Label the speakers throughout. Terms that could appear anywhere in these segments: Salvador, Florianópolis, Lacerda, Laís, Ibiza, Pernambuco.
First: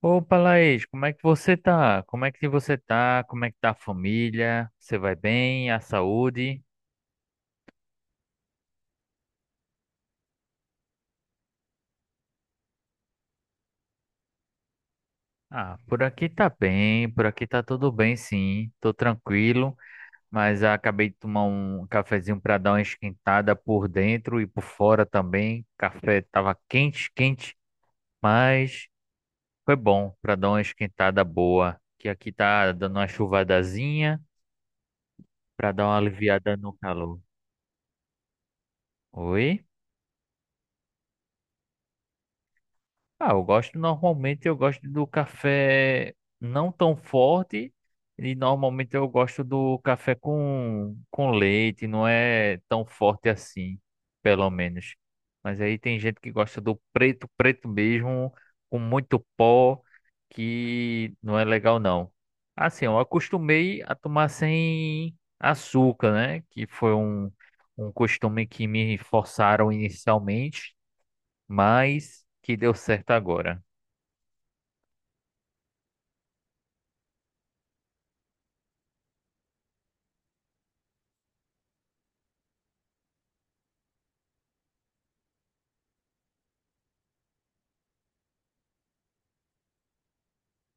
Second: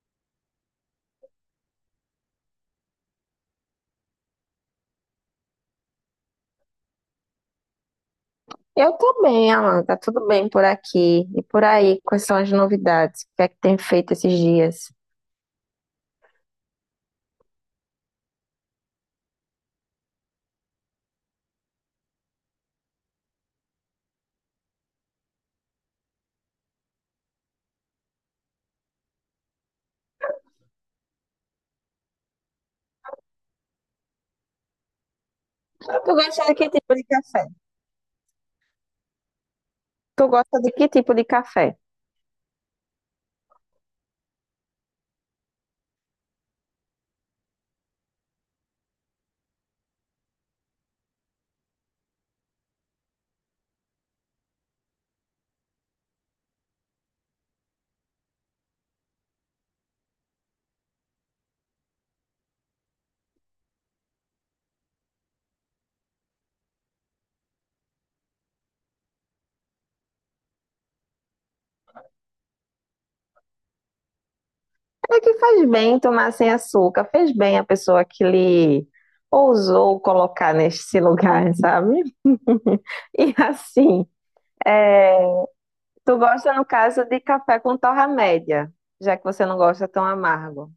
Speaker 1: Opa, Laís, como é que você tá? Como é que você tá? Como é que tá a família? Você vai bem? A saúde?
Speaker 2: Eu tô bem, Alan, tá tudo bem por aqui. E por aí, quais são as novidades? O que é que tem feito esses dias?
Speaker 1: Ah, por aqui tá bem, por aqui tá tudo bem, sim. Tô tranquilo, mas acabei de tomar um cafezinho pra dar uma esquentada por dentro e por fora também. Café tava quente, quente, mas foi bom pra dar uma esquentada boa. Que aqui tá dando uma chuvadazinha pra dar uma
Speaker 2: Tu gosta de
Speaker 1: aliviada
Speaker 2: que
Speaker 1: no
Speaker 2: tipo de
Speaker 1: calor.
Speaker 2: café?
Speaker 1: Oi?
Speaker 2: Tu gosta de que tipo de café?
Speaker 1: Ah, eu gosto normalmente, eu gosto do café não tão forte e normalmente eu gosto do café com leite, não é tão forte assim, pelo menos. Mas aí tem gente que gosta do preto, preto mesmo, com muito pó, que não é legal não. Assim, eu acostumei a tomar sem açúcar, né? Que foi um costume que me forçaram inicialmente, mas que deu certo agora.
Speaker 2: É que faz bem tomar sem açúcar, fez bem a pessoa que lhe ousou colocar nesse lugar, sabe? E assim, é, tu gosta, no caso, de café com torra média, já que você não gosta tão amargo.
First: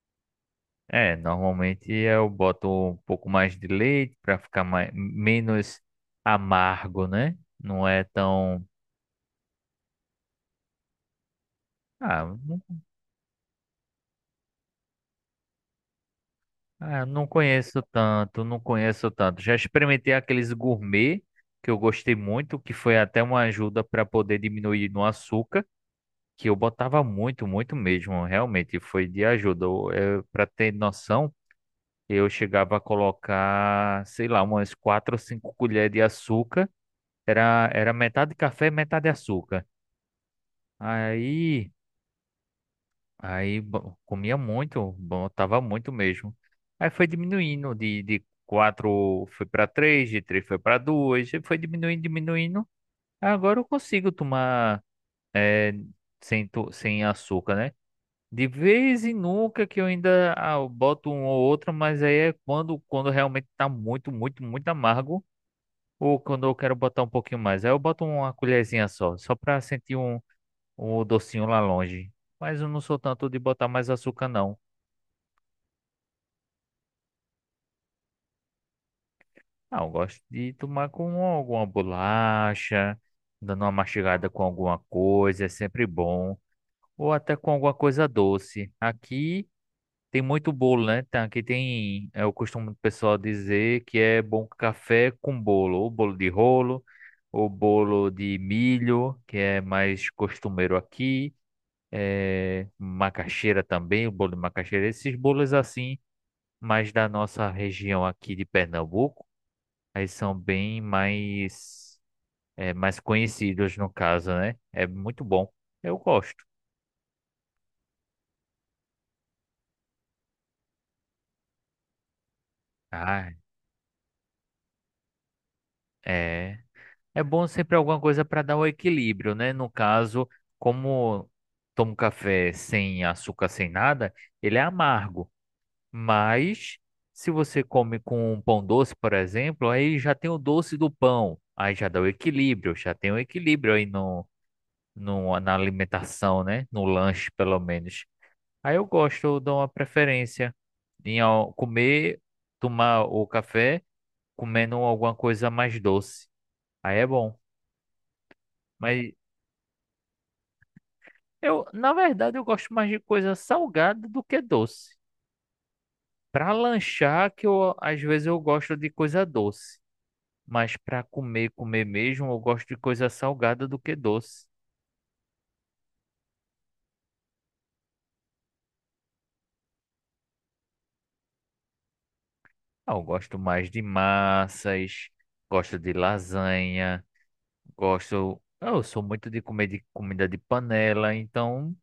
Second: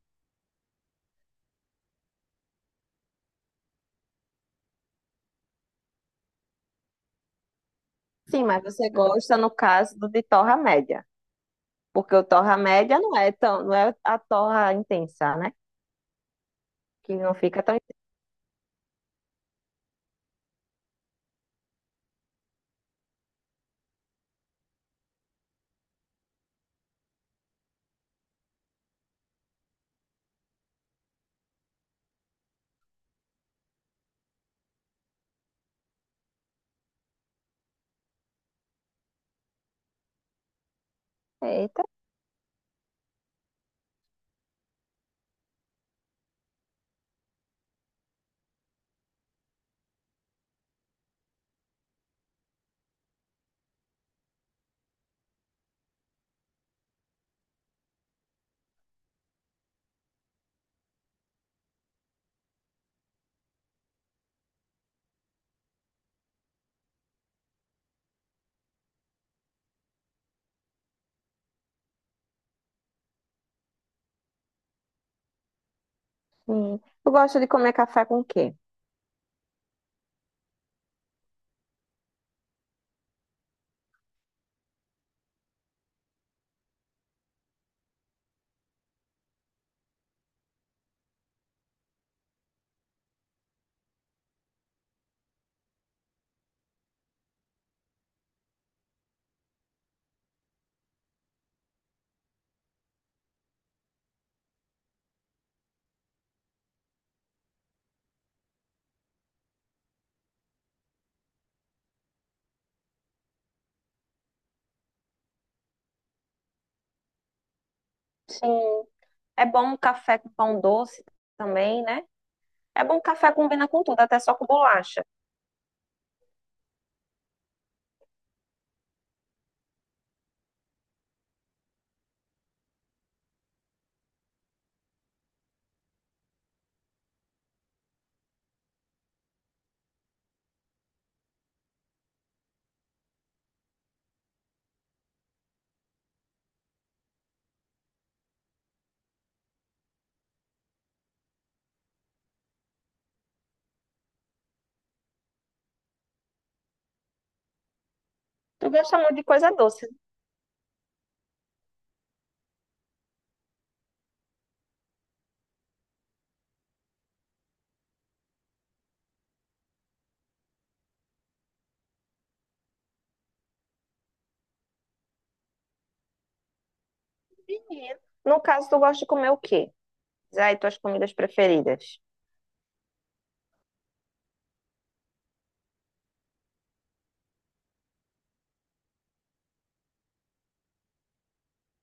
Speaker 1: É, normalmente eu boto um pouco mais de leite para ficar mais, menos amargo, né? Não é
Speaker 2: Sim, mas
Speaker 1: tão.
Speaker 2: você gosta, no caso, do de torra média. Porque o
Speaker 1: Ah,
Speaker 2: torra
Speaker 1: não,
Speaker 2: média não é a torra intensa, né?
Speaker 1: ah,
Speaker 2: Que
Speaker 1: não
Speaker 2: não fica tão
Speaker 1: conheço
Speaker 2: intensa.
Speaker 1: tanto, não conheço tanto. Já experimentei aqueles gourmet que eu gostei muito, que foi até uma ajuda para poder diminuir no açúcar, que eu botava muito, muito mesmo. Realmente foi de ajuda. Para ter noção, eu chegava a colocar, sei lá, umas quatro ou cinco colheres de açúcar. Era, era metade café, metade açúcar. Aí,
Speaker 2: Eita,
Speaker 1: comia muito, botava muito mesmo. Aí foi diminuindo de quatro foi para três, de três foi para duas, e foi diminuindo, diminuindo. Agora eu consigo tomar eh, sem açúcar, né? De vez em nunca que eu ainda eu boto um ou outro, mas aí é quando, quando realmente tá muito, muito, muito amargo. Ou quando eu quero botar um pouquinho mais. Aí eu boto uma colherzinha só, só para sentir um o docinho lá longe. Mas eu não sou tanto de botar mais açúcar, não.
Speaker 2: sim. Eu gosto de comer café com o quê?
Speaker 1: Ah, eu gosto de tomar com alguma bolacha, dando uma mastigada com alguma coisa, é sempre bom. Ou até com alguma coisa doce. Aqui tem muito bolo, né? Tá, aqui tem, é o costume do pessoal dizer que é bom café com bolo, ou bolo de rolo, ou bolo de milho, que é mais costumeiro aqui. É, macaxeira também, o bolo de macaxeira, esses bolos assim, mas da nossa região aqui de Pernambuco, eles são bem mais, é, mais conhecidos no caso, né? É muito bom. Eu gosto.
Speaker 2: Sim. É bom um café com pão doce também, né? É bom, café
Speaker 1: Ah,
Speaker 2: combina com tudo, até só com bolacha.
Speaker 1: é. É bom sempre alguma coisa para dar um equilíbrio, né? No caso, como tomo café sem açúcar, sem nada, ele é amargo. Mas se você come com um pão doce, por exemplo, aí já tem o doce do pão. Aí já dá o equilíbrio, já tem o equilíbrio aí no, na alimentação, né? No lanche, pelo menos. Aí eu gosto, eu dou uma preferência em ó, comer, tomar o café comendo alguma coisa mais doce. Aí é bom.
Speaker 2: Tu gosta
Speaker 1: Mas
Speaker 2: muito de coisa doce.
Speaker 1: eu, na verdade, eu gosto mais de coisa salgada do que doce. Para lanchar, que eu, às vezes eu gosto de coisa doce. Mas para comer, comer mesmo, eu gosto de coisa salgada do que doce.
Speaker 2: Menino. No caso, tu gosta de comer o quê? Diz aí tuas comidas preferidas.
Speaker 1: Ah, eu gosto mais de massas, gosto de lasanha. Gosto. Eu sou muito de comer de comida de panela, então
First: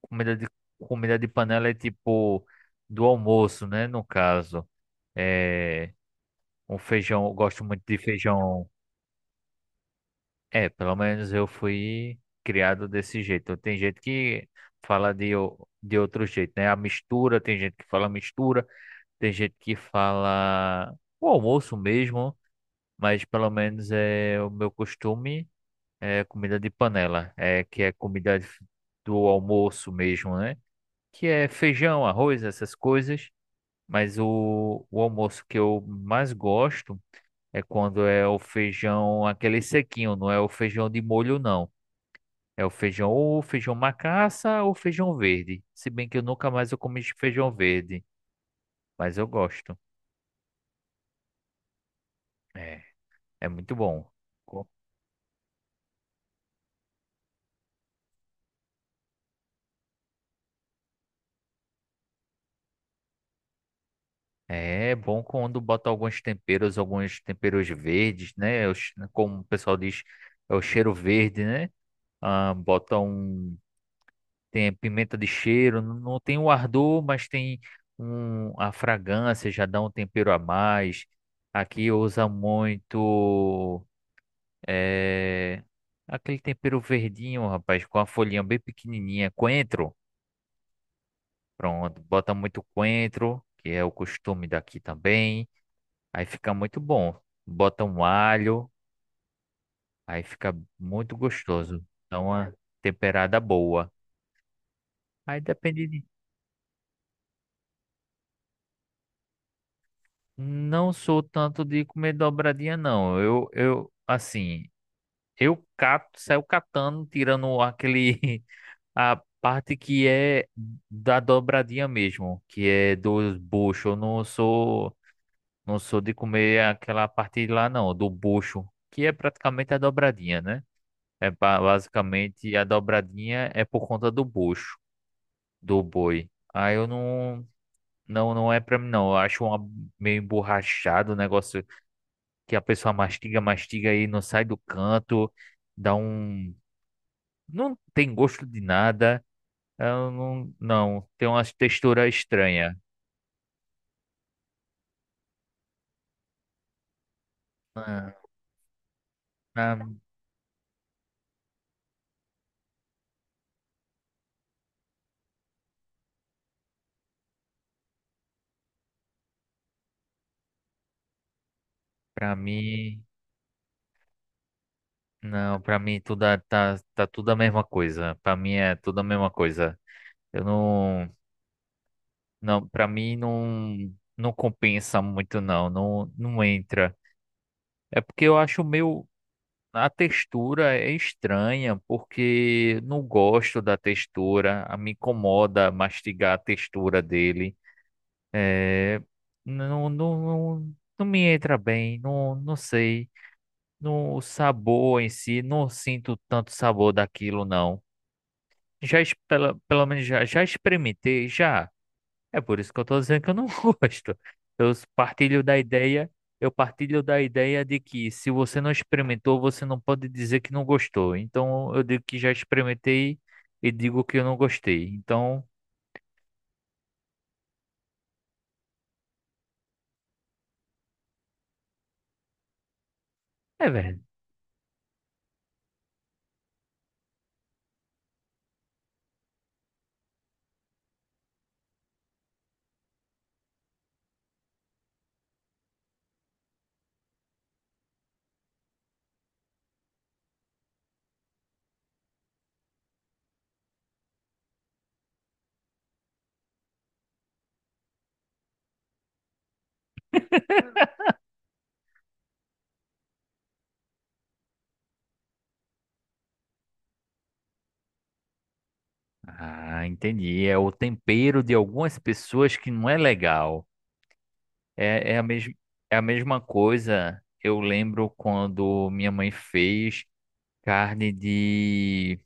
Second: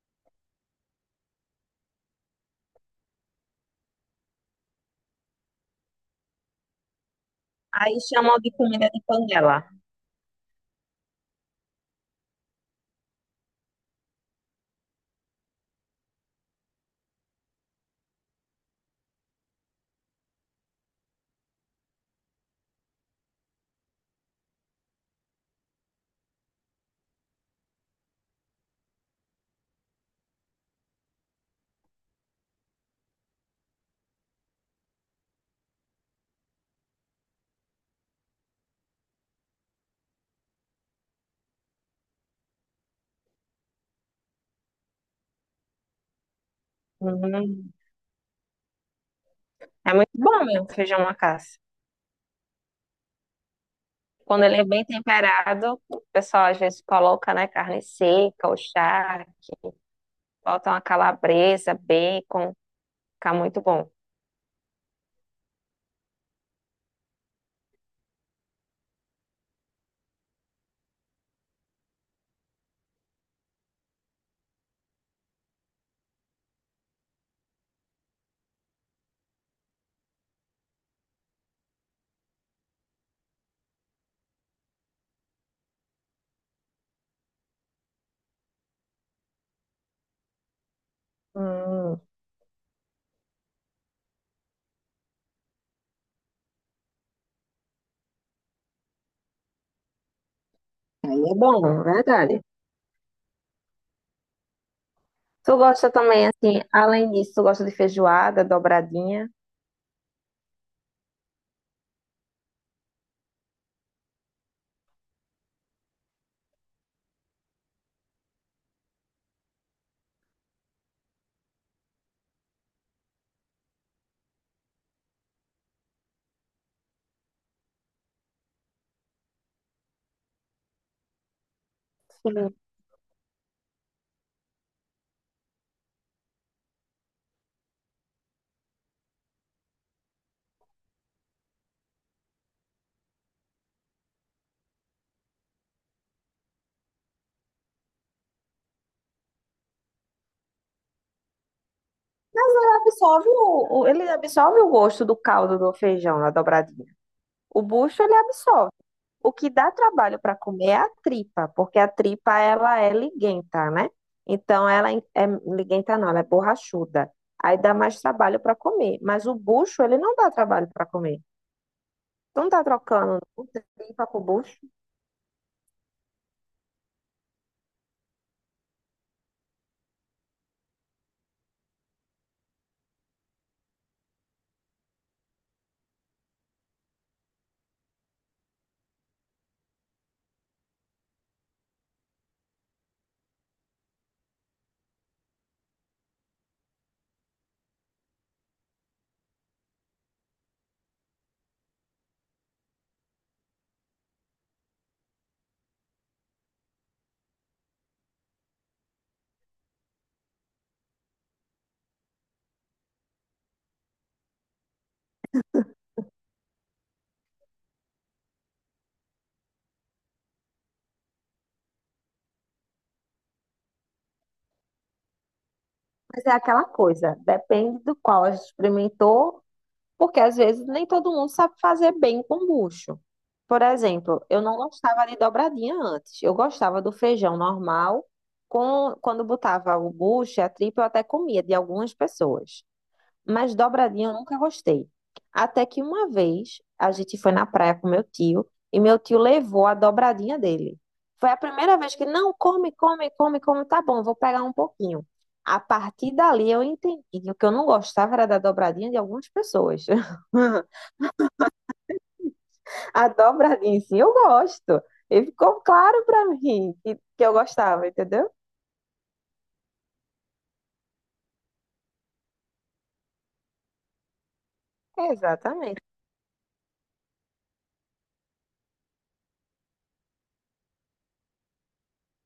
Speaker 1: comida de comida de panela é tipo do almoço, né? No caso, é um feijão. Eu Gosto muito
Speaker 2: Aí
Speaker 1: de
Speaker 2: chamam de
Speaker 1: feijão.
Speaker 2: comida de panela.
Speaker 1: É, pelo menos eu fui criado desse jeito. Tem gente que fala de outro jeito, né? A mistura, tem gente que fala mistura, tem gente que fala o almoço mesmo, mas pelo menos é o meu costume. É comida de panela, é que é do almoço mesmo, né? Que é feijão, arroz, essas coisas. Mas o almoço que eu mais gosto é quando é o feijão, aquele sequinho, não é o feijão de molho, não. É o feijão ou feijão macaça ou feijão verde. Se bem que eu nunca mais eu comi feijão
Speaker 2: Hum,
Speaker 1: verde, mas eu gosto.
Speaker 2: é muito bom mesmo, feijão macaça.
Speaker 1: É, é muito bom.
Speaker 2: Quando ele é bem temperado, o pessoal às vezes coloca, né, carne seca ou charque, bota uma calabresa, bacon, fica muito bom.
Speaker 1: É bom quando bota alguns temperos verdes, né? É Como o pessoal diz, é o cheiro verde, né? Ah, bota um. Tem pimenta de cheiro, não tem o ardor, mas tem um, a fragrância, já dá um tempero a mais. Aqui usa muito. É, aquele tempero verdinho, rapaz, com a folhinha bem pequenininha. Coentro,
Speaker 2: Hum,
Speaker 1: pronto, bota muito coentro, que é o costume daqui também. Aí fica muito bom. Bota um alho, aí fica muito
Speaker 2: aí é bom, é
Speaker 1: gostoso. Dá
Speaker 2: verdade.
Speaker 1: uma temperada boa. Aí
Speaker 2: Tu
Speaker 1: depende
Speaker 2: gosta
Speaker 1: de...
Speaker 2: também, assim, além disso, tu gosta de feijoada, dobradinha?
Speaker 1: Não sou tanto de comer dobradinha, não. Assim, eu cato, saio catando, tirando aquele... A parte que é da dobradinha mesmo, que é dos buchos. Eu não sou, não sou de comer aquela parte lá, não, do bucho, que é praticamente a dobradinha, né? É basicamente
Speaker 2: Sim.
Speaker 1: a dobradinha é por conta do bucho, do boi. Aí eu não, não, não é pra mim não. Eu acho uma, meio emborrachado o negócio que a pessoa mastiga, mastiga e não sai do canto, dá um, não tem gosto de nada. Eu não, não, tem uma textura
Speaker 2: Mas
Speaker 1: estranha.
Speaker 2: ele absorve ele absorve o gosto do caldo do feijão na dobradinha. O bucho
Speaker 1: Ah,
Speaker 2: ele absorve. O que dá
Speaker 1: Pra,
Speaker 2: trabalho para comer é a tripa, porque a tripa ela é liguenta, né? Então ela é liguenta não, ela é borrachuda. Aí dá mais trabalho para comer, mas o bucho ele não dá trabalho para comer.
Speaker 1: pra
Speaker 2: Tu não tá
Speaker 1: mim,
Speaker 2: trocando o tripa com o bucho,
Speaker 1: não, pra mim tá tudo a mesma coisa. Pra mim é tudo a mesma coisa. Eu não. Não, para mim não compensa muito não, não entra. É porque eu acho meio a textura é estranha, porque não gosto da textura, me incomoda mastigar a textura dele. É, não, não, não me entra bem, não, não sei. No, o sabor em si, não sinto tanto sabor daquilo não. Pela, pelo menos já, já experimentei, já. É por isso que eu tô dizendo que eu não gosto. Eu partilho da ideia, eu partilho da ideia de que se você não experimentou, você não pode dizer que não gostou. Então eu digo que já experimentei e digo que eu não gostei. Então,
Speaker 2: mas é aquela coisa, depende do qual a gente experimentou. Porque às vezes nem todo mundo sabe fazer bem com bucho. Por
Speaker 1: é verdade.
Speaker 2: exemplo, eu não gostava de dobradinha antes. Eu gostava do feijão normal, com, quando botava o bucho e a tripa, eu até comia de algumas pessoas. Mas dobradinha eu nunca gostei. Até que uma vez a gente foi na praia com meu tio e meu tio levou a dobradinha dele. Foi a primeira vez que, não, come, come, come, come, tá bom, vou pegar um pouquinho. A partir dali eu entendi que o que eu não gostava era da dobradinha de algumas pessoas. A dobradinha em si eu gosto. E ficou claro pra mim que eu gostava, entendeu?
Speaker 1: Ah, entendi. É o tempero de algumas pessoas que não é legal. É, é a mes
Speaker 2: Exatamente.
Speaker 1: é a mesma coisa. Eu lembro quando minha mãe fez carne de.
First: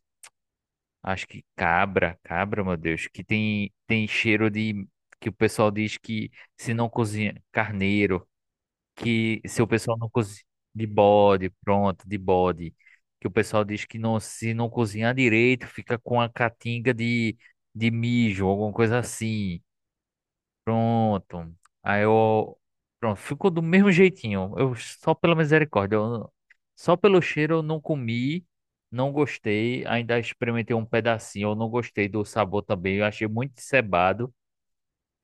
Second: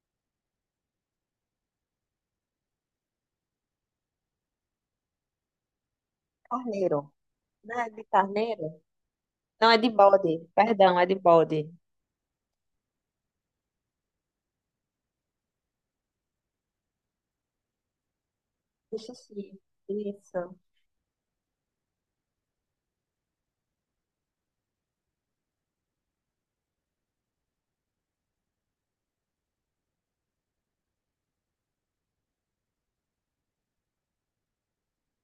Speaker 1: Acho que cabra, cabra, meu Deus, que tem, tem cheiro de. Que o pessoal diz que se não
Speaker 2: Carneiro,
Speaker 1: cozinha.
Speaker 2: né? De
Speaker 1: Carneiro,
Speaker 2: carneiro?
Speaker 1: que se o
Speaker 2: Não, é de
Speaker 1: pessoal não cozinha.
Speaker 2: bode.
Speaker 1: De
Speaker 2: Perdão, é de
Speaker 1: bode,
Speaker 2: bode.
Speaker 1: pronto, de bode. Que o pessoal diz que não, se não cozinhar direito, fica com a catinga de mijo, alguma coisa
Speaker 2: Xixi.
Speaker 1: assim.
Speaker 2: Isso.
Speaker 1: Pronto. Aí eu. Pronto, ficou do mesmo jeitinho. Eu só pela misericórdia. Só pelo cheiro eu não comi, não gostei. Ainda experimentei um pedacinho. Eu não gostei do sabor também. Eu achei muito cebado.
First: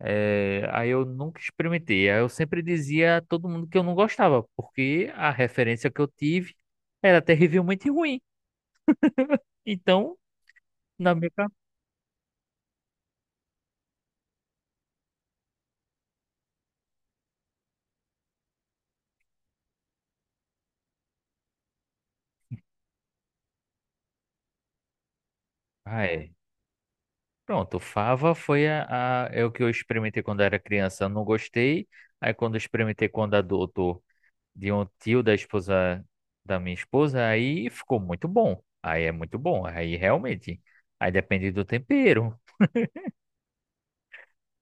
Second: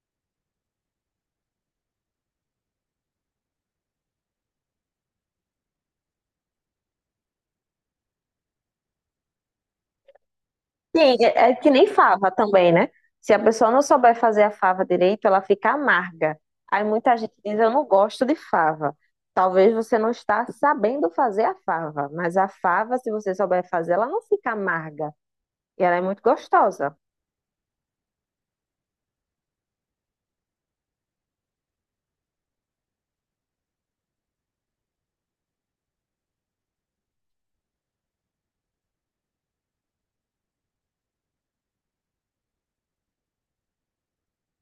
Speaker 1: É, aí eu nunca experimentei. Aí eu sempre dizia a todo mundo que eu não gostava, porque a referência que eu tive era terrivelmente ruim. Então, na
Speaker 2: Sim,
Speaker 1: minha
Speaker 2: é que nem fava também, né? Se a pessoa não souber fazer a fava direito, ela fica amarga. Aí muita gente diz, eu não gosto de fava. Talvez você não está sabendo fazer a fava, mas a fava, se você souber fazer, ela não fica amarga. E ela é muito
Speaker 1: cabeça.
Speaker 2: gostosa.
Speaker 1: Pronto, fava foi é o que eu experimentei quando era criança, não gostei. Aí quando eu experimentei quando adulto de um tio da esposa da minha esposa, aí ficou muito bom. Aí é muito bom, aí realmente. Aí depende do tempero,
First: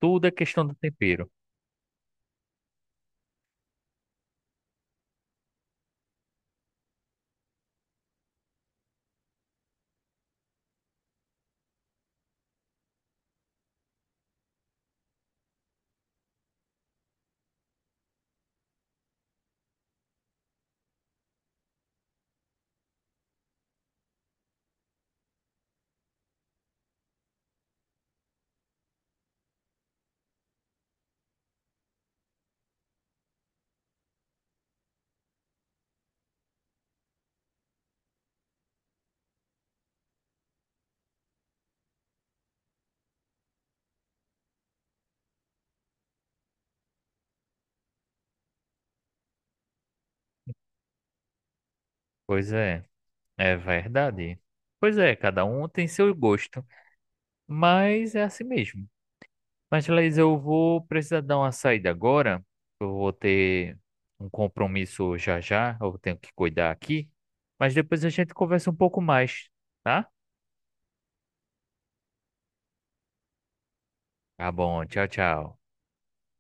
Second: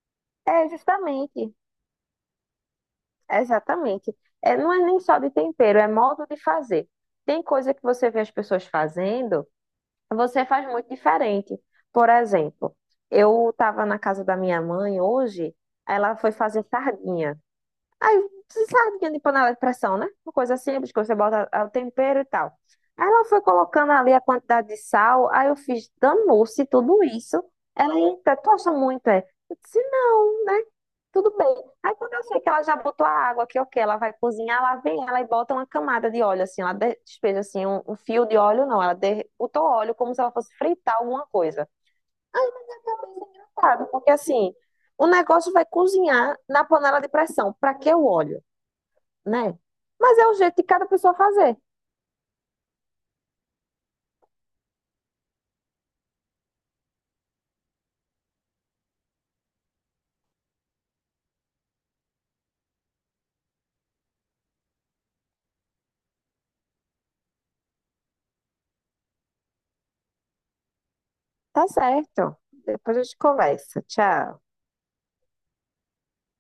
Speaker 1: tudo é questão
Speaker 2: É,
Speaker 1: do tempero.
Speaker 2: justamente, exatamente. É, não é nem só de tempero, é modo de fazer. Tem coisa que você vê as pessoas fazendo, você faz muito diferente. Por exemplo, eu estava na casa da minha mãe hoje, ela foi fazer sardinha. Aí, você sabe que é de panela de pressão, né? Uma coisa simples que você bota ah, o tempero e tal. Aí ela foi colocando ali a quantidade de sal, aí eu fiz, danou-se tudo isso. Ela, eita, tu acha muito, é? Eu disse, não, né? Tudo bem. Aí quando eu sei que ela já botou a água, que ok, ela vai cozinhar, lá vem ela e bota uma camada de óleo, assim, ela despeja, assim, um fio de óleo, não, ela botou óleo como se ela fosse fritar alguma coisa. Sabe? Porque assim, o negócio vai cozinhar na panela de pressão. Pra que o óleo? Né? Mas é um jeito de cada pessoa fazer.
Speaker 1: Pois é, é verdade. Pois é, cada um tem seu gosto, mas é assim mesmo. Mas, Laís, eu vou precisar dar uma saída agora. Eu vou ter um compromisso já já. Eu tenho que cuidar aqui. Mas depois a gente conversa um pouco mais, tá?
Speaker 2: Tá certo. Depois a gente conversa. Tchau.
Speaker 1: Tá bom. Tchau, tchau.